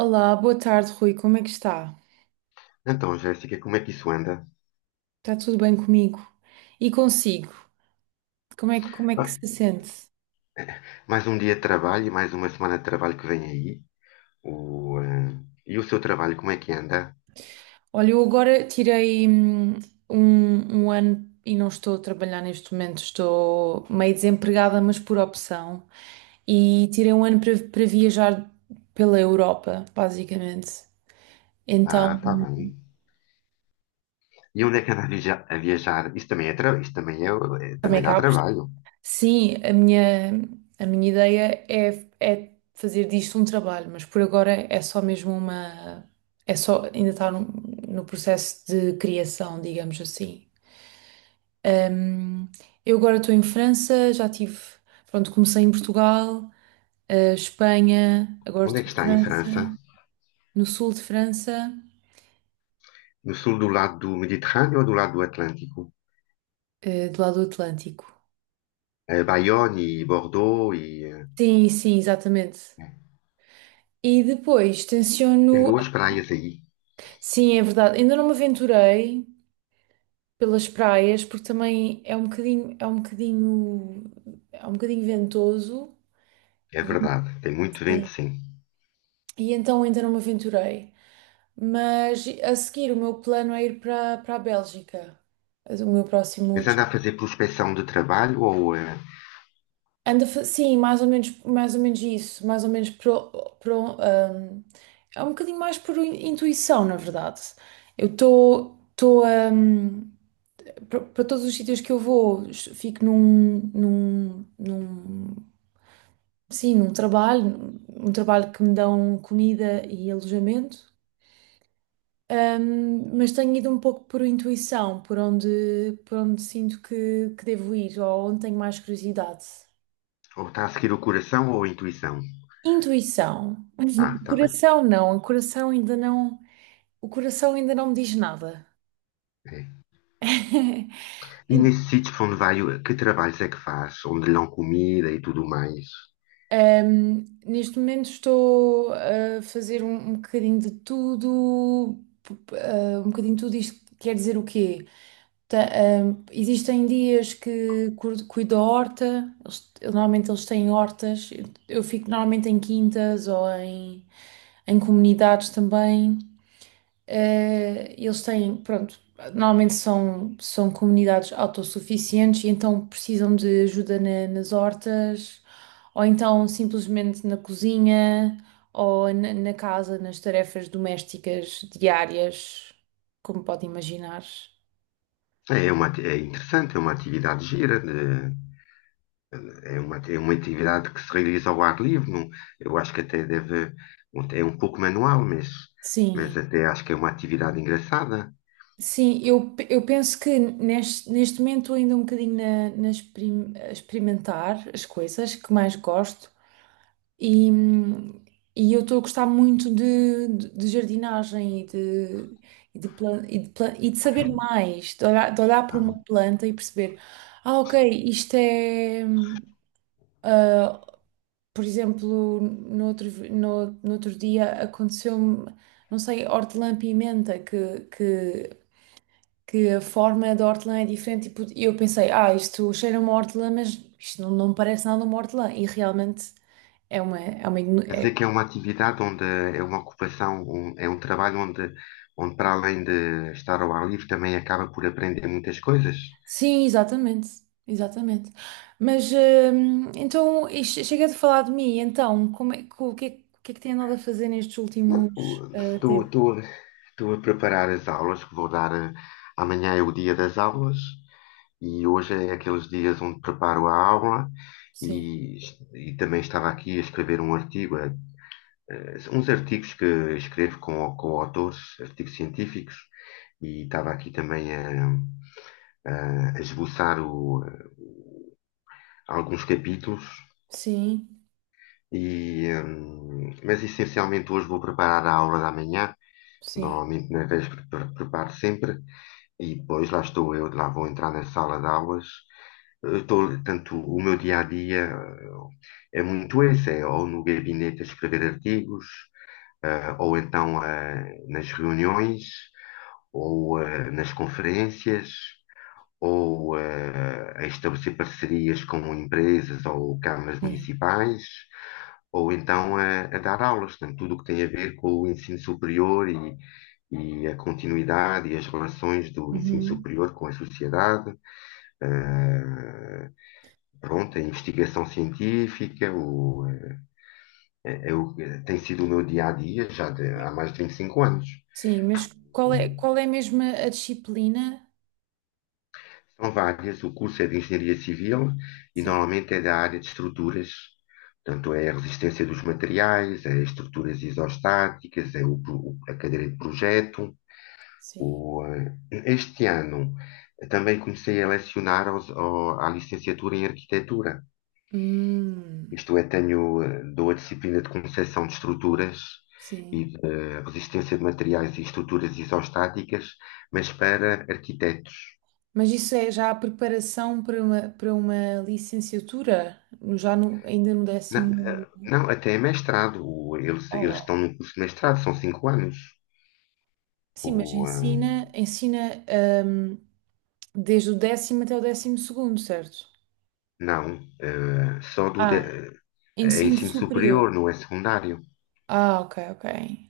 Olá, boa tarde, Rui. Como é que está? Então, Jéssica, como é que isso anda? Está tudo bem comigo? E consigo? Como é que Ah, se sente? mais um dia de trabalho e mais uma semana de trabalho que vem aí. O, eh, e o seu trabalho, como é que anda? Olha, eu agora tirei um ano e não estou a trabalhar neste momento, estou meio desempregada, mas por opção. E tirei um ano para viajar pela Europa, basicamente. Ah, Então, está bem. E onde é que anda a viajar? Isso também é, isso também é, também também dá cá. trabalho. Sim, a minha ideia é, fazer disto um trabalho, mas por agora é só mesmo uma. É só ainda está no processo de criação, digamos assim. Ahm, eu agora estou em França, já tive. Pronto, comecei em Portugal, Espanha, agora Onde é estou que em está em França, França? no sul de França, No sul do lado do Mediterrâneo ou do lado do Atlântico? Do lado do Atlântico. Bayonne e Bordeaux e Sim, sim, exatamente. eh, E depois tem tenciono. boas praias aí. Sim, é verdade, ainda não me aventurei pelas praias, porque também é um bocadinho ventoso É e, verdade, tem muito vento, sim, sim. e então ainda não me aventurei. Mas a seguir o meu plano é ir para a Bélgica, o meu próximo Mas des- anda a fazer prospecção de trabalho ou, anda, sim, mais ou menos isso, mais ou menos pro, ahm, é um bocadinho mais por intuição, na verdade. Eu estou para todos os sítios que eu vou, fico num, num, num sim, um trabalho, que me dão comida e alojamento. Mas tenho ido um pouco por intuição, por onde sinto que devo ir ou onde tenho mais curiosidade. ou está a seguir o coração ou a intuição? Intuição. Ah, está bem. Coração não, o coração ainda não me diz nada. É. E Então, nesse sítio para onde vai, que trabalhos é que faz? Onde lhe dão comida e tudo mais? Neste momento estou a fazer um bocadinho de tudo. Um bocadinho de tudo, isto quer dizer o quê? Ta- Existem dias que cuido da horta, normalmente eles têm hortas, eu fico normalmente em quintas ou em comunidades também. Eles têm, pronto, normalmente são comunidades autossuficientes e então precisam de ajuda nas hortas, ou então simplesmente na cozinha, ou na casa, nas tarefas domésticas diárias, como pode imaginar. É uma, é interessante, é uma atividade gira, é uma atividade que se realiza ao ar livre. Eu acho que até deve, é um pouco manual, mas, Sim, mas até acho que é uma atividade engraçada. sim, eu penso que neste momento estou ainda um bocadinho a experimentar as coisas que mais gosto. E, hum, e eu estou a gostar muito de jardinagem e e de saber mais, de olhar para Claro. uma planta e perceber, ah, ok, isto é. Ah, por exemplo, no outro dia aconteceu-me, não sei, hortelã-pimenta, que a forma da hortelã é diferente. Tipo, e eu pensei, ah, isto cheira a uma hortelã, mas isto não parece nada uma hortelã. E realmente. É uma, igno- Quer dizer é que é uma atividade onde é uma ocupação, é um trabalho onde, onde para além de estar ao ar livre também acaba por aprender muitas coisas. Sim, exatamente, exatamente. Mas então e chega de falar de mim. Então, o que é, que o que é que tem andado a fazer nestes últimos tempos? Estou a preparar as aulas que vou dar. Amanhã é o dia das aulas, e hoje é aqueles dias onde preparo a aula, Sim, e, e também estava aqui a escrever um artigo, uns artigos que escrevo com autores, artigos científicos, e estava aqui também a, a esboçar alguns capítulos. sim, Mas essencialmente hoje vou preparar a aula da manhã. sim, Normalmente nas 10 preparo sempre, e depois lá estou eu, lá vou entrar na sala de aulas. Eu estou, tanto o meu dia a dia é muito esse, é ou no gabinete a escrever artigos, ou então nas reuniões, ou nas conferências, ou a estabelecer parcerias com empresas ou câmaras sim. municipais, ou então a dar aulas, portanto, tudo o que tem a ver com o ensino superior e a continuidade e as relações do ensino Uhum. superior com a sociedade, eh, pronto, a investigação científica, o, eh, é, é o- tem sido o meu dia a dia já há mais de 25 anos. Sim, mas qual é mesmo a disciplina? São várias, o curso é de Engenharia Civil, e Sim, normalmente é da área de estruturas, portanto é a resistência dos materiais, é estruturas isostáticas, é o a cadeira de projeto. sim. O, eh, Este ano também comecei a lecionar à licenciatura em arquitetura. Hum, Isto é, tenho, dou a disciplina de concepção de estruturas sim. e de resistência de materiais e estruturas isostáticas, mas para arquitetos. Mas isso é já a preparação para para uma licenciatura? Já ainda no Não, décimo. Não, até é mestrado. Eles Oh, estão no curso de mestrado, são cinco anos. sim, mas O, eh, ensina, hum, desde o décimo até o décimo segundo, certo? não, só Ah, é ensino ensino superior. superior, não é secundário. Ah, ok, ok.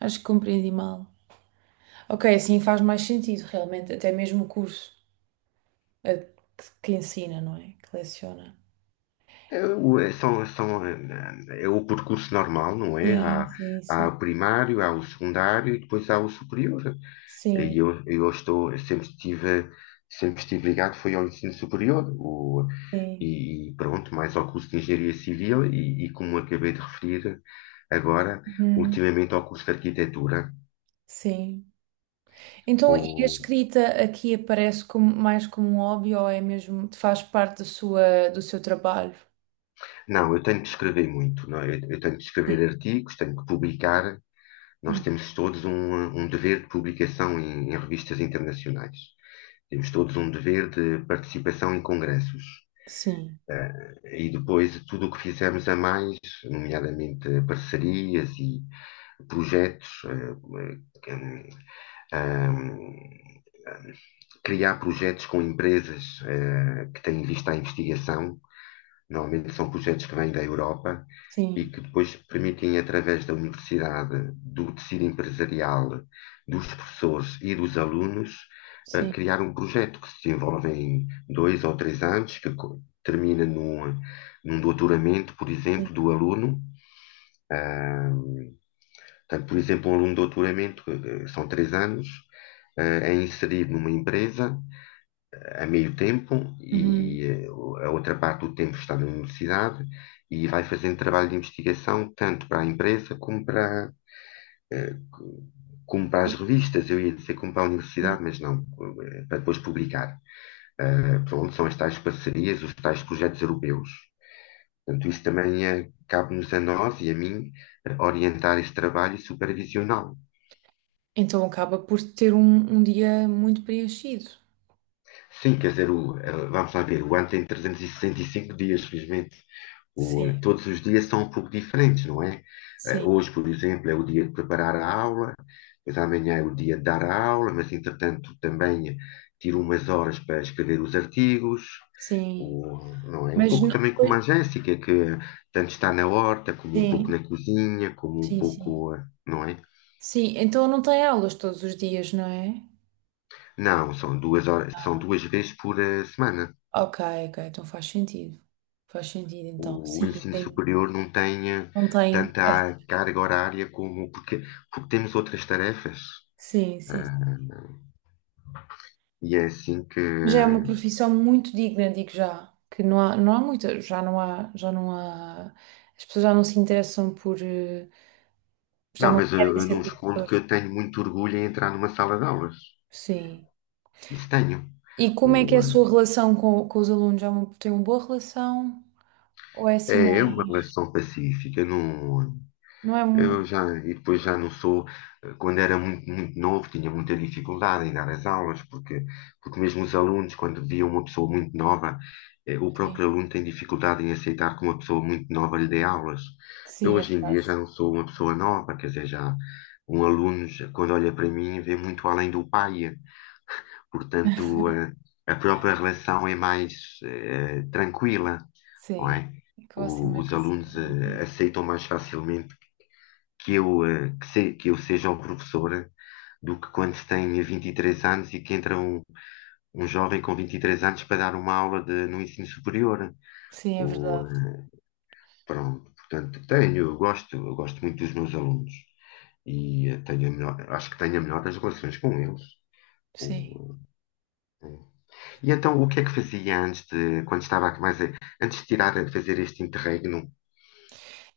Acho que compreendi mal. Ok, assim faz mais sentido, realmente, até mesmo o curso eh, que ensina, não é? Que leciona. É, é, são, são, o percurso normal, não é? Sim, Há, sim, há sim. o primário, há o secundário, e depois há o superior. E Sim, eu, eu estou, eu sempre estive ligado, foi ao ensino superior. Sim. E pronto, mais ao curso de Engenharia Civil, e como acabei de referir agora, Uhum, ultimamente ao curso de Arquitetura. sim. Então, e a O, escrita aqui aparece como, mais como um hobby ou é mesmo, faz parte da sua, do seu trabalho? não, eu tenho que escrever muito, não é? Eu tenho que Sim. escrever artigos, tenho que publicar. Nós temos todos um dever de publicação em revistas internacionais. Temos todos um dever de participação em congressos. Sim, E depois tudo o que fizermos a mais, nomeadamente parcerias e projetos, uh, uh, criar projetos com empresas que têm vista à investigação. Normalmente são projetos que vêm da Europa, e sim, que depois permitem, através da universidade, do tecido empresarial, dos professores e dos alunos, sim. criar um projeto que se desenvolve em dois ou três anos, que termina num doutoramento, por Sim. exemplo, do aluno. Portanto, por exemplo, um aluno de doutoramento, são três anos, é inserido numa empresa a meio tempo, e Uhum. A outra parte do tempo está na universidade, e vai fazendo trabalho de investigação tanto para a empresa como para, eh, como para as revistas, eu ia dizer como para a Sim. universidade, mas não, para depois publicar. Ah, pronto, são as tais parcerias, os tais projetos europeus. Portanto, isso também é cabe-nos a nós e a mim orientar este trabalho e supervisioná-lo. Então acaba por ter um dia muito preenchido. Sim, quer dizer, vamos lá ver, o ano tem 365 dias, felizmente. Sim, Todos os dias são um pouco diferentes, não é? Sim, Hoje, por exemplo, é o dia de preparar a aula, mas amanhã é o dia de dar a aula, mas entretanto também tiro umas horas para escrever os artigos. sim. O, não é? Um Mas pouco não... também como a Jéssica, que tanto está na horta, como um pouco Sim, na cozinha, como um sim, sim. pouco, não é? Sim, então não tem aulas todos os dias, não é? Não, são duas horas, são duas vezes por semana. Ok, ok, então faz sentido. Faz sentido, O, então. o Sim, ensino tem. superior não tem Não tem. tanta É, carga horária como porque, porque temos outras tarefas. sim, sim. Ah, e é assim que. Já é uma profissão muito digna, digo já. Que não há muita, já não há. As pessoas já não se interessam por. Já Não, não mas querem eu ser não escondo que produtores. eu tenho muito orgulho em entrar numa sala de aulas. Sim. Isso tenho. E como é que é a O, sua relação com os alunos? Tem uma boa relação? Ou é assim É uma mais. relação pacífica, não. Não é. Eu já, e depois já não sou, quando era muito, muito novo, tinha muita dificuldade em dar as aulas, porque mesmo os alunos, quando viam uma pessoa muito nova, o Sim, próprio aluno tem dificuldade em aceitar que uma pessoa muito nova lhe dê aulas. Eu sim, é hoje em verdade. dia já não sou uma pessoa nova, quer dizer, já um aluno, quando olha para mim, vê muito além do pai, portanto, a própria relação é mais tranquila, não Sim. é? É que eu assim meio Os consigo alunos imaginar. Aceitam mais facilmente que eu, que, que eu seja um professor do que quando se tem 23 anos e que entra um jovem com 23 anos para dar uma aula no ensino superior. Sim, é Ou, verdade. Pronto, portanto, tenho, eu gosto muito dos meus alunos, e tenho a melhor, acho que tenho a melhor das relações com eles. Sim. Ou, eh, E então, o que é que fazia antes de, quando estava mais, antes de tirar, a fazer este interregno?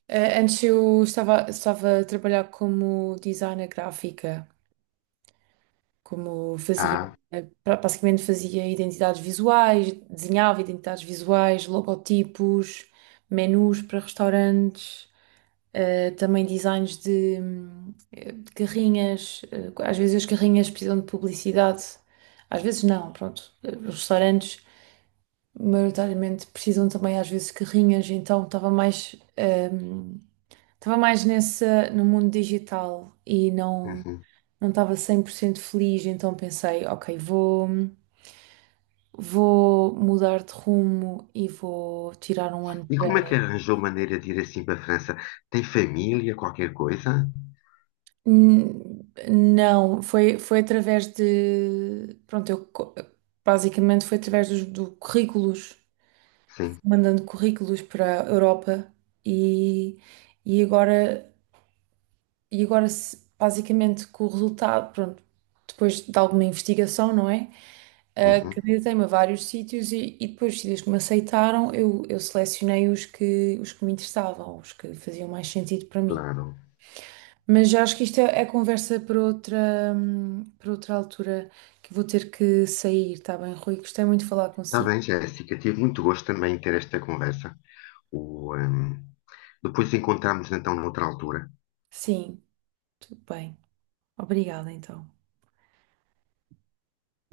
Antes eu estava a trabalhar como designer gráfica, como fazia, Ah, basicamente fazia identidades visuais, desenhava identidades visuais, logotipos, menus para restaurantes. Também designs de carrinhas, às vezes as carrinhas precisam de publicidade, às vezes não, pronto. Os restaurantes, maioritariamente, precisam também às vezes de carrinhas, então estava mais, hum, nessa, no mundo digital e uhum. não estava 100% feliz, então pensei, ok, vou mudar de rumo e vou tirar um ano. E como é que arranjou maneira de ir assim para a França? Tem família, qualquer coisa? Não, foi, através de. Pronto, basicamente foi através dos do currículos, Sim, mandando currículos para a Europa e, e agora, e agora basicamente com o resultado, pronto, depois de alguma investigação, não é? Ah, uhum, candidatei-me a vários sítios e depois os sítios que me aceitaram, eu selecionei os que me interessavam, os que faziam mais sentido para mim. claro. Mas já acho que isto é conversa para para outra altura, que vou ter que sair, está bem, Rui? Gostei muito de falar Está consigo. bem, Jéssica, tive muito gosto também em ter esta conversa. O, ehm, Depois encontramos então noutra altura. Sim, tudo bem. Obrigada, então.